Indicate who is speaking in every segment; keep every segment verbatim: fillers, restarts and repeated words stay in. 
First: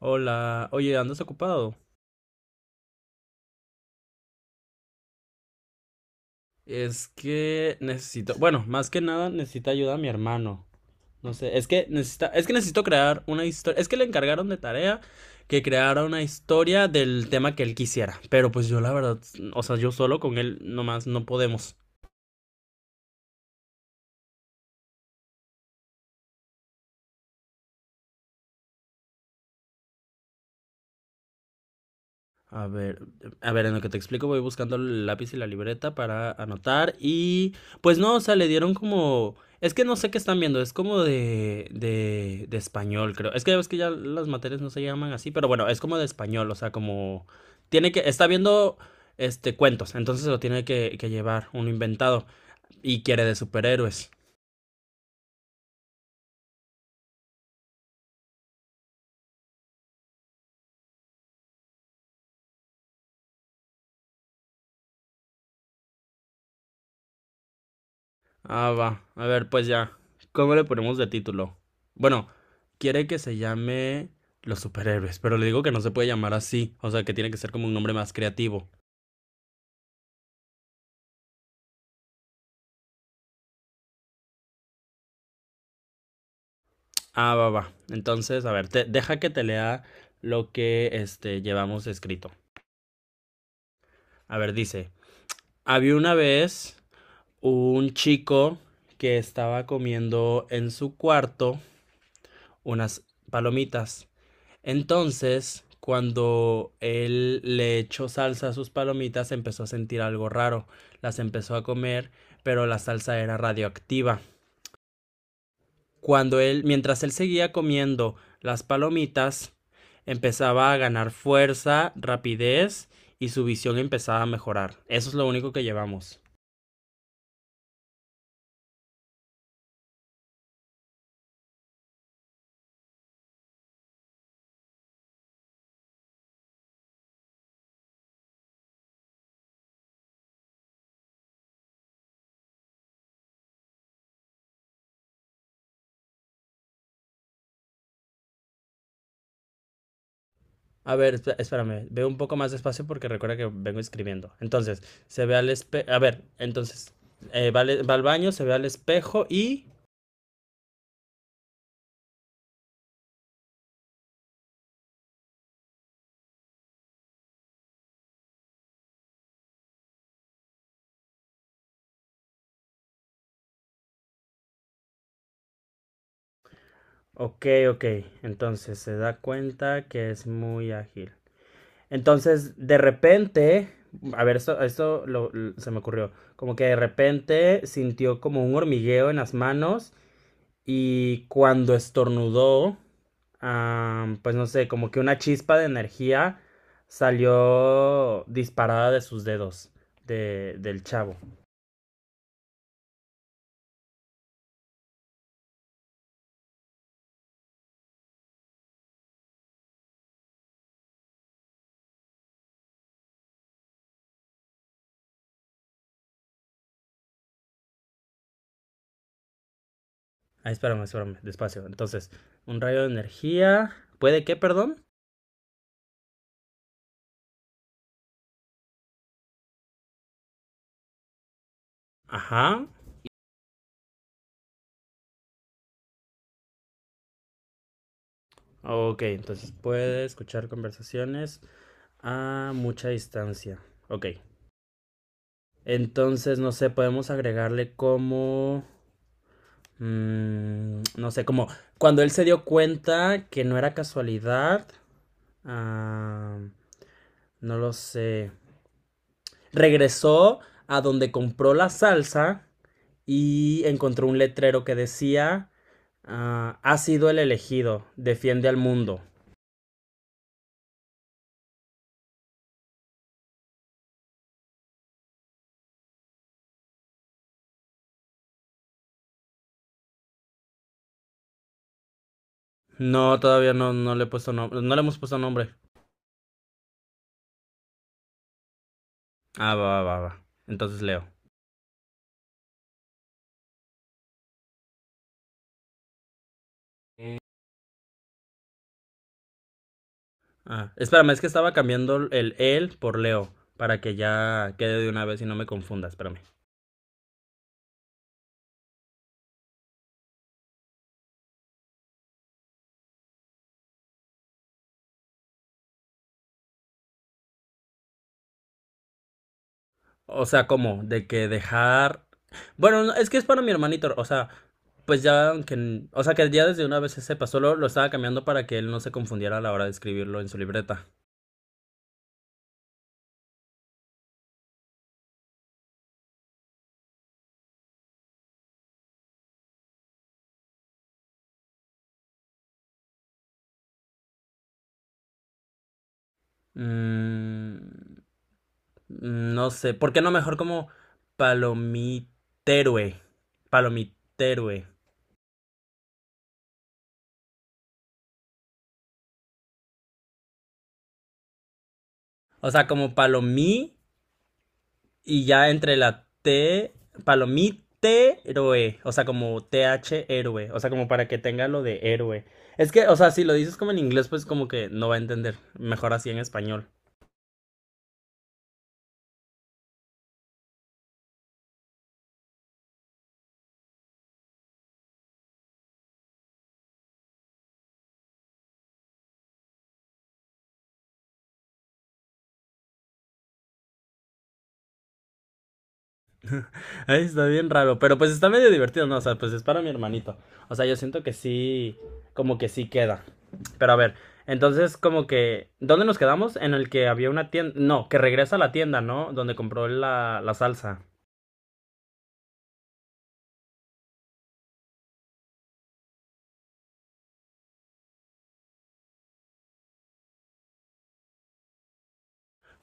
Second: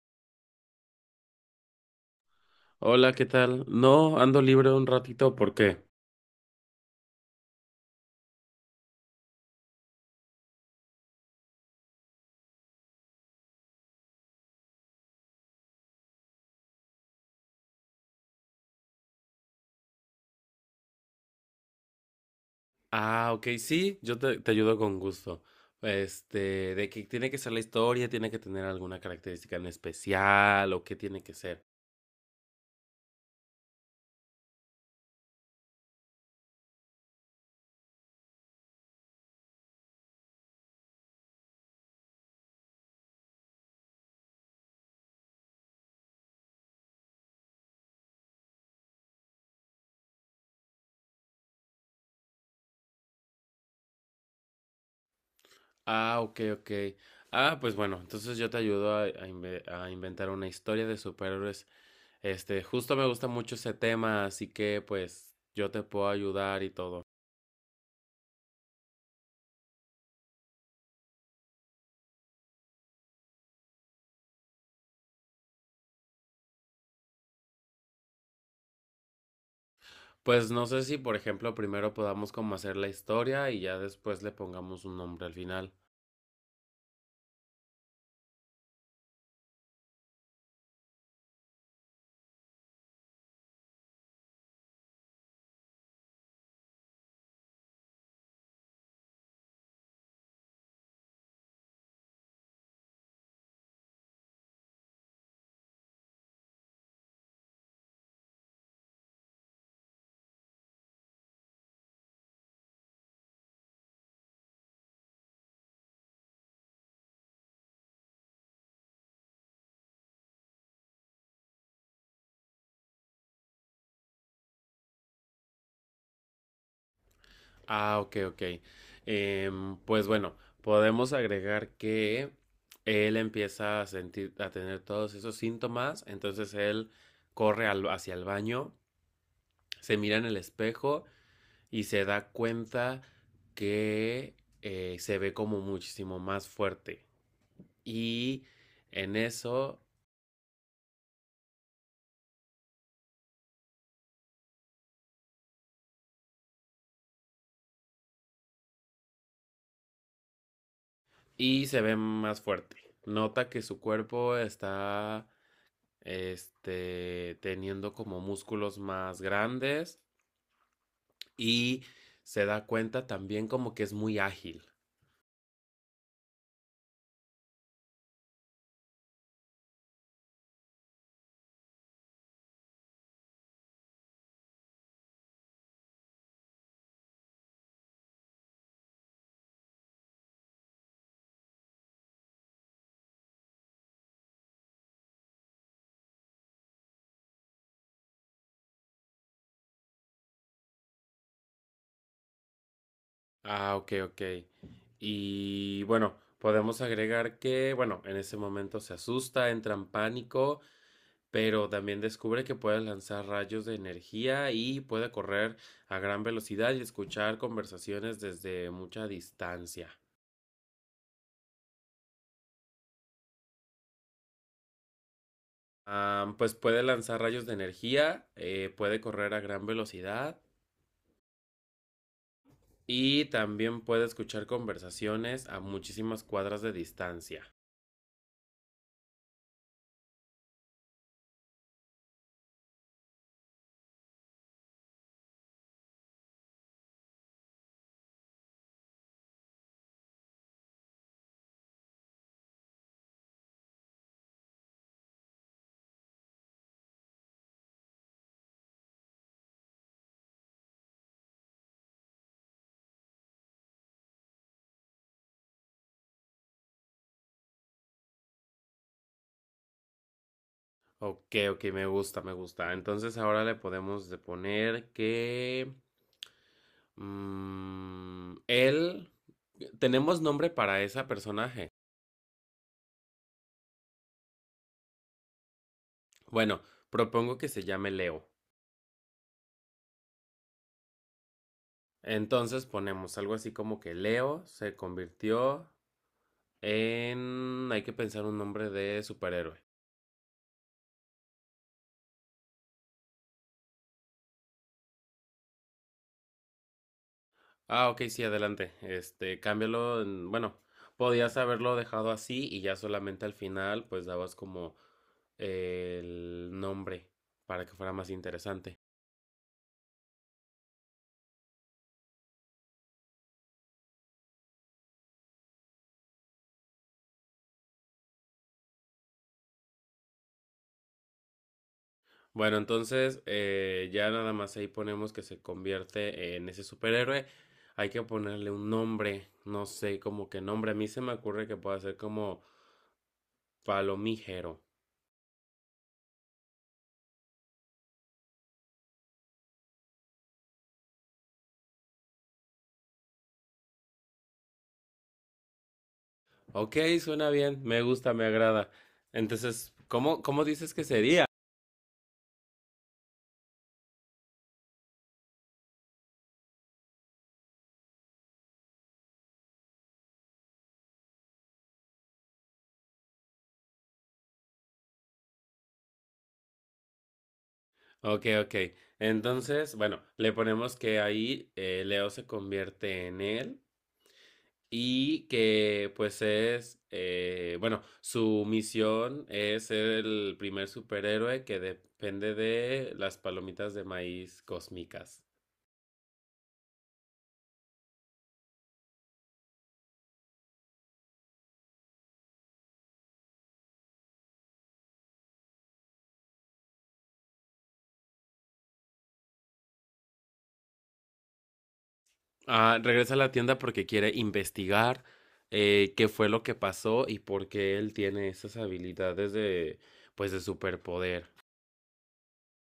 Speaker 1: Hola, oye, ¿andas ocupado?
Speaker 2: Hola, ¿qué tal? No, ando libre un ratito, ¿por qué?
Speaker 1: Es que necesito, bueno, más que nada necesita ayuda a mi hermano. No sé, es que necesita, es que necesito crear una historia, es que le encargaron de tarea que creara una historia del tema que él quisiera, pero pues yo la verdad, o sea, yo solo con él nomás no podemos.
Speaker 2: Ah, ok, sí, yo te, te ayudo con gusto. Este, de que tiene que ser la historia, tiene que tener alguna característica en especial o qué tiene que ser.
Speaker 1: A ver, a ver, en lo que te explico voy buscando el lápiz y la libreta para anotar y pues no, o sea, le dieron como, es que no sé qué están viendo, es como de, de, de español, creo. Es que ya ves que ya las materias no se llaman así, pero bueno, es como de español, o sea, como tiene que, está viendo este cuentos, entonces lo tiene que, que llevar uno inventado y quiere de superhéroes.
Speaker 2: Ah, ok, ok. Ah, pues bueno, entonces yo te ayudo a, a inve- a inventar una historia de superhéroes. Este, justo me gusta mucho ese tema, así que pues yo te puedo ayudar y todo.
Speaker 1: Ah, va. A ver, pues ya. ¿Cómo le ponemos de título? Bueno, quiere que se llame Los Superhéroes, pero le digo que no se puede llamar así. O sea, que tiene que ser como un nombre más creativo.
Speaker 2: Pues no sé si, por ejemplo, primero podamos como hacer la historia y ya después le pongamos un nombre al final.
Speaker 1: Ah, va, va. Entonces, a ver, te- deja que te lea lo que este, llevamos escrito. A ver, dice, había una vez un chico que estaba comiendo en su cuarto unas palomitas. Entonces, cuando él le echó salsa a sus palomitas, empezó a sentir algo raro. Las empezó a comer, pero la salsa era radioactiva. Cuando él, mientras él seguía comiendo las palomitas, empezaba a ganar fuerza, rapidez y su visión empezaba a mejorar. Eso es lo único que llevamos.
Speaker 2: Ah, ok, ok. Em, pues bueno, podemos agregar que él empieza a sentir, a tener todos esos síntomas, entonces él corre al- hacia el baño, se mira en el espejo y se da cuenta que eh, se ve como muchísimo más fuerte. Y en eso,
Speaker 1: A ver, espérame, veo un poco más despacio porque recuerda que vengo escribiendo. Entonces, se ve al espejo. A ver, entonces, eh, va, va al baño, se ve al espejo y.
Speaker 2: y se ve más fuerte. Nota que su cuerpo está, este, teniendo como músculos más grandes y se da cuenta también como que es muy ágil.
Speaker 1: Ok, ok. Entonces se da cuenta que es muy ágil. Entonces, de repente, a ver, esto, esto lo- l- se me ocurrió. Como que de repente sintió como un hormigueo en las manos y cuando estornudó, am, pues no sé, como que una chispa de energía salió disparada de sus dedos, de, del chavo.
Speaker 2: Ah, ok, ok. Y bueno, podemos agregar que, bueno, en ese momento se asusta, entra en pánico, pero también descubre que puede lanzar rayos de energía y puede correr a gran velocidad y escuchar conversaciones desde mucha distancia.
Speaker 1: Ah, espérame, espérame, despacio. Entonces, un rayo de energía. ¿Puede qué, perdón?
Speaker 2: Ah, pues puede lanzar rayos de energía, eh, puede correr a gran velocidad
Speaker 1: Ajá.
Speaker 2: y también puede escuchar conversaciones a muchísimas cuadras de distancia.
Speaker 1: Ok, entonces puede escuchar conversaciones a mucha distancia. Ok. Entonces, no sé, podemos agregarle como, mm, no sé, como cuando él se dio cuenta que no era casualidad. Ah, no lo sé. Regresó a donde compró la salsa y encontró un letrero que decía, ah, ha sido el elegido, defiende al mundo.
Speaker 2: Ok, ok, me gusta, me gusta. Entonces ahora le podemos de poner que... mm, él... ¿Tenemos nombre para ese personaje?
Speaker 1: No, todavía no, no le he puesto nom- no le hemos puesto nombre.
Speaker 2: Bueno, propongo que se llame Leo.
Speaker 1: Ah, va, va, va, va. Entonces Leo.
Speaker 2: Entonces ponemos algo así como que Leo se convirtió en... Hay que pensar un nombre de superhéroe.
Speaker 1: Ah, espérame, es que estaba cambiando el él por Leo para que ya quede de una vez y no me confunda, espérame.
Speaker 2: Ah, ok, sí, adelante. Este, cámbialo en- bueno, podías haberlo dejado así y ya solamente al final pues dabas como el nombre para que fuera más interesante.
Speaker 1: O sea, ¿cómo? De que dejar. Bueno, no, es que es para mi hermanito, o sea, pues ya aunque. O sea, que ya desde una vez se sepa, solo lo estaba cambiando para que él no se confundiera a la hora de escribirlo en su libreta.
Speaker 2: Bueno, entonces eh, ya nada más ahí ponemos que se convierte en ese superhéroe. Hay que ponerle un nombre, no sé, como que nombre. A mí se me ocurre que pueda ser como Palomígero.
Speaker 1: Mm, no sé, ¿por qué no mejor como palomiterue? Palomiterue.
Speaker 2: Ok, suena bien, me gusta, me agrada. Entonces, ¿cómo, cómo dices que sería?
Speaker 1: O sea, como palomí. Y ya entre la T, palomite héroe, o sea, como T H héroe, o sea, como para que tenga lo de héroe. Es que, o sea, si lo dices como en inglés, pues como que no va a entender. Mejor así en español.
Speaker 2: Ok, ok. Entonces, bueno, le ponemos que ahí eh, Leo se convierte en él y que pues es, eh, bueno, su misión es ser el primer superhéroe que depende de las palomitas de maíz cósmicas.
Speaker 1: Ay, está bien raro, pero pues está medio divertido, ¿no? O sea, pues es para mi hermanito. O sea, yo siento que sí, como que sí queda. Pero a ver, entonces como que, ¿dónde nos quedamos? En el que había una tienda, no, que regresa a la tienda, ¿no? Donde compró la, la salsa.
Speaker 2: Ah, regresa a la tienda porque quiere investigar eh, qué fue lo que pasó y por qué él tiene esas habilidades de, pues, de superpoder.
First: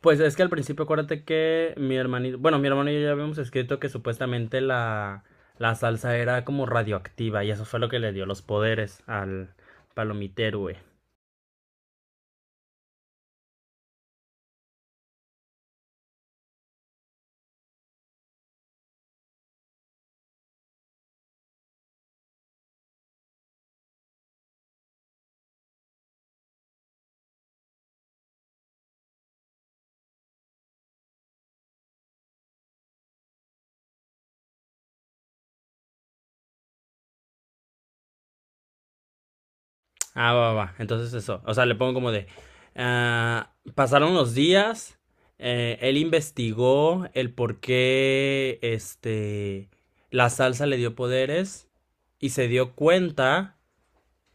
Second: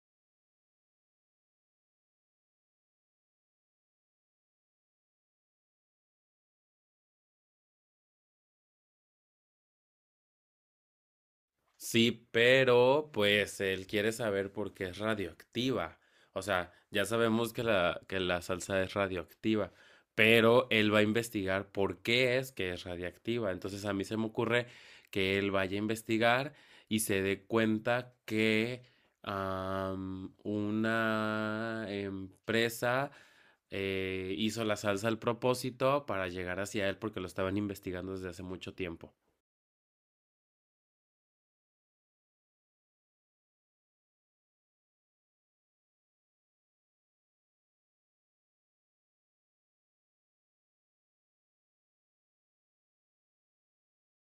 Speaker 1: Pues es que al principio acuérdate que mi hermanito, bueno, mi hermano y yo ya habíamos escrito que supuestamente la, la salsa era como radioactiva y eso fue lo que le dio los poderes al palomitero, güey.
Speaker 2: Sí, pero pues él quiere saber por qué es radioactiva. O sea, ya sabemos que la, que la salsa es radioactiva, pero él va a investigar por qué es que es radioactiva. Entonces a mí se me ocurre que él vaya a investigar y se dé cuenta que am, una empresa eh, hizo la salsa al propósito para llegar hacia él porque lo estaban investigando desde hace mucho tiempo.
Speaker 1: Ah, va, va, va. Entonces eso, o sea, le pongo como de, ah, pasaron los días, eh, él investigó el por qué, este, la salsa le dio poderes y se dio cuenta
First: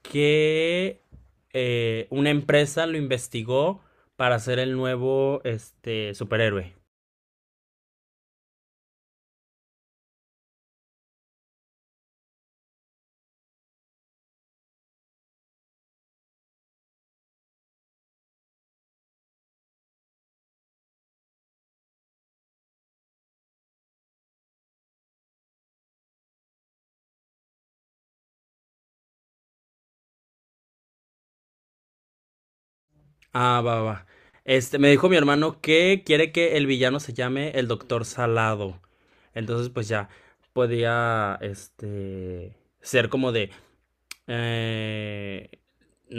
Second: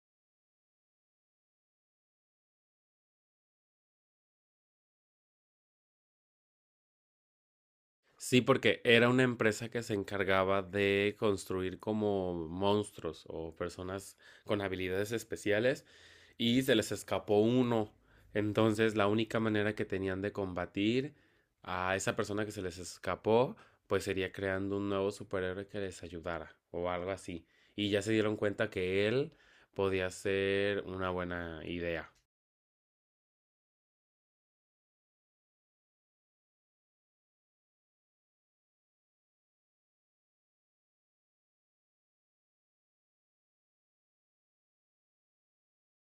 Speaker 1: que eh, una empresa lo investigó para ser el nuevo este superhéroe.
Speaker 2: Sí, porque era una empresa que se encargaba de construir como monstruos o personas con habilidades especiales y se les escapó uno. Entonces, la única manera que tenían de combatir a esa persona que se les escapó, pues sería creando un nuevo superhéroe que les ayudara o algo así. Y ya se dieron cuenta que él podía ser una buena idea.
Speaker 1: Ah, va, va. Va. Este, me dijo mi hermano que quiere que el villano se llame el Doctor Salado. Entonces, pues ya podía este ser como de. Eh,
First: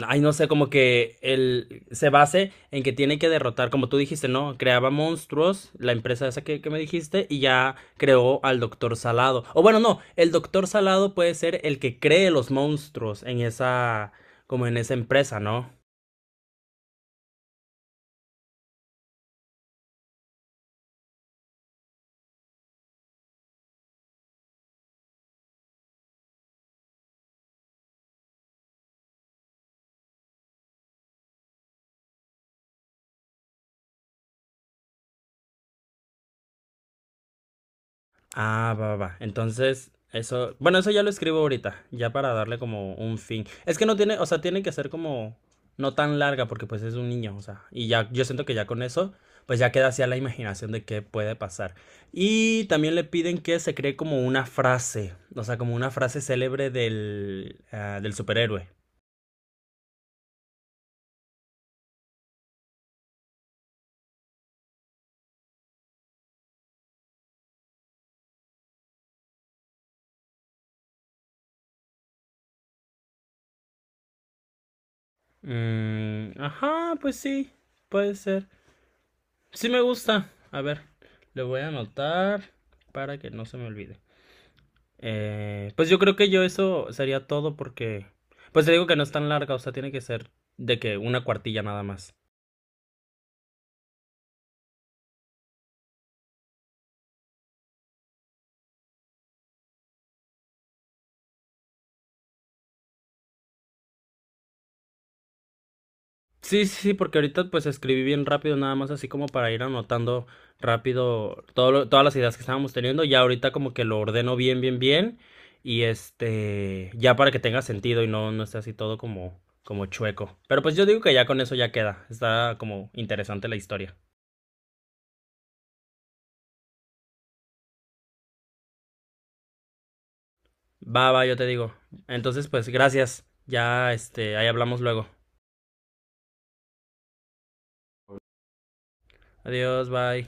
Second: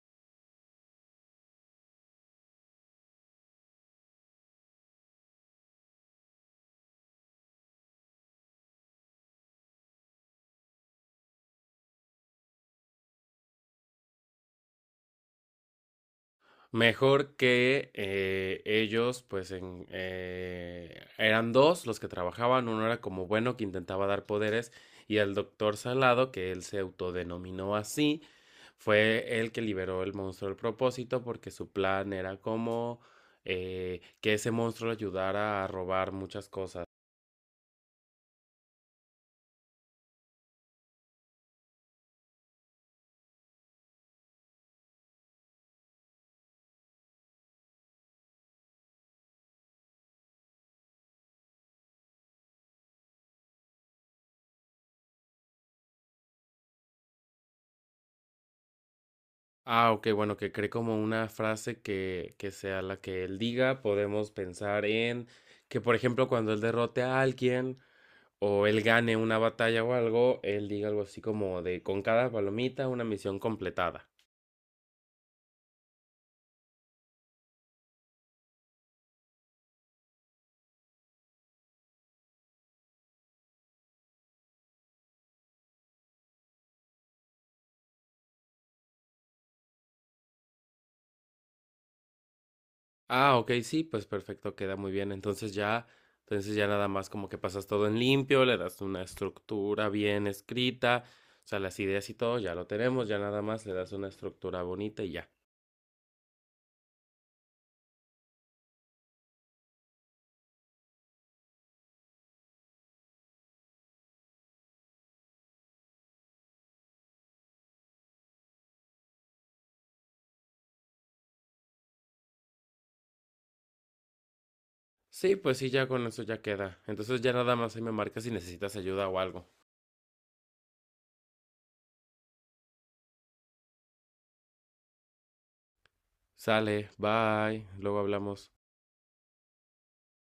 Speaker 1: ay, no sé, como que él se base en que tiene que derrotar, como tú dijiste, ¿no? Creaba monstruos, la empresa esa que, que me dijiste, y ya creó al Doctor Salado. O bueno, no, el Doctor Salado puede ser el que cree los monstruos en esa, como en esa empresa, ¿no?
Speaker 2: Mejor que eh, ellos, pues en, eh, eran dos los que trabajaban, uno era como bueno que intentaba dar poderes y el doctor Salado, que él se autodenominó así, fue el que liberó el monstruo del propósito porque su plan era como eh, que ese monstruo le ayudara a robar muchas cosas.
Speaker 1: Ah, va, va. Va. Entonces, eso, bueno, eso ya lo escribo ahorita, ya para darle como un fin. Es que no tiene, o sea, tiene que ser como no tan larga porque pues es un niño, o sea, y ya yo siento que ya con eso pues ya queda así a la imaginación de qué puede pasar. Y también le piden que se cree como una frase, o sea, como una frase célebre del ah, del superhéroe.
Speaker 2: Ah, ok, bueno, que cree como una frase que, que sea la que él diga, podemos pensar en que, por ejemplo, cuando él derrote a alguien, o él gane una batalla o algo, él diga algo así como de con cada palomita una misión completada.
Speaker 1: Mm, ajá, pues sí, puede ser. Sí me gusta. A ver, le voy a anotar para que no se me olvide. Eh, pues yo creo que yo eso sería todo porque, pues te digo que no es tan larga, o sea, tiene que ser de que una cuartilla nada más.
Speaker 2: Ah, ok, sí, pues perfecto, queda muy bien. Entonces ya, entonces ya nada más como que pasas todo en limpio, le das una estructura bien escrita, o sea, las ideas y todo, ya lo tenemos, ya nada más le das una estructura bonita y ya.
Speaker 1: Sí, sí, sí, porque ahorita pues escribí bien rápido nada más así como para ir anotando rápido todo lo- todas las ideas que estábamos teniendo. Ya ahorita como que lo ordeno bien, bien, bien y este, ya para que tenga sentido y no, no esté así todo como, como chueco. Pero pues yo digo que ya con eso ya queda. Está como interesante la historia.
Speaker 2: Sí, pues sí, ya con eso ya queda. Entonces ya nada más ahí me marcas si necesitas ayuda o algo.
Speaker 1: Va, va, yo te digo. Entonces pues gracias. Ya, este, ahí hablamos luego.
Speaker 2: Sale, bye, luego hablamos.
Speaker 1: Adiós, bye.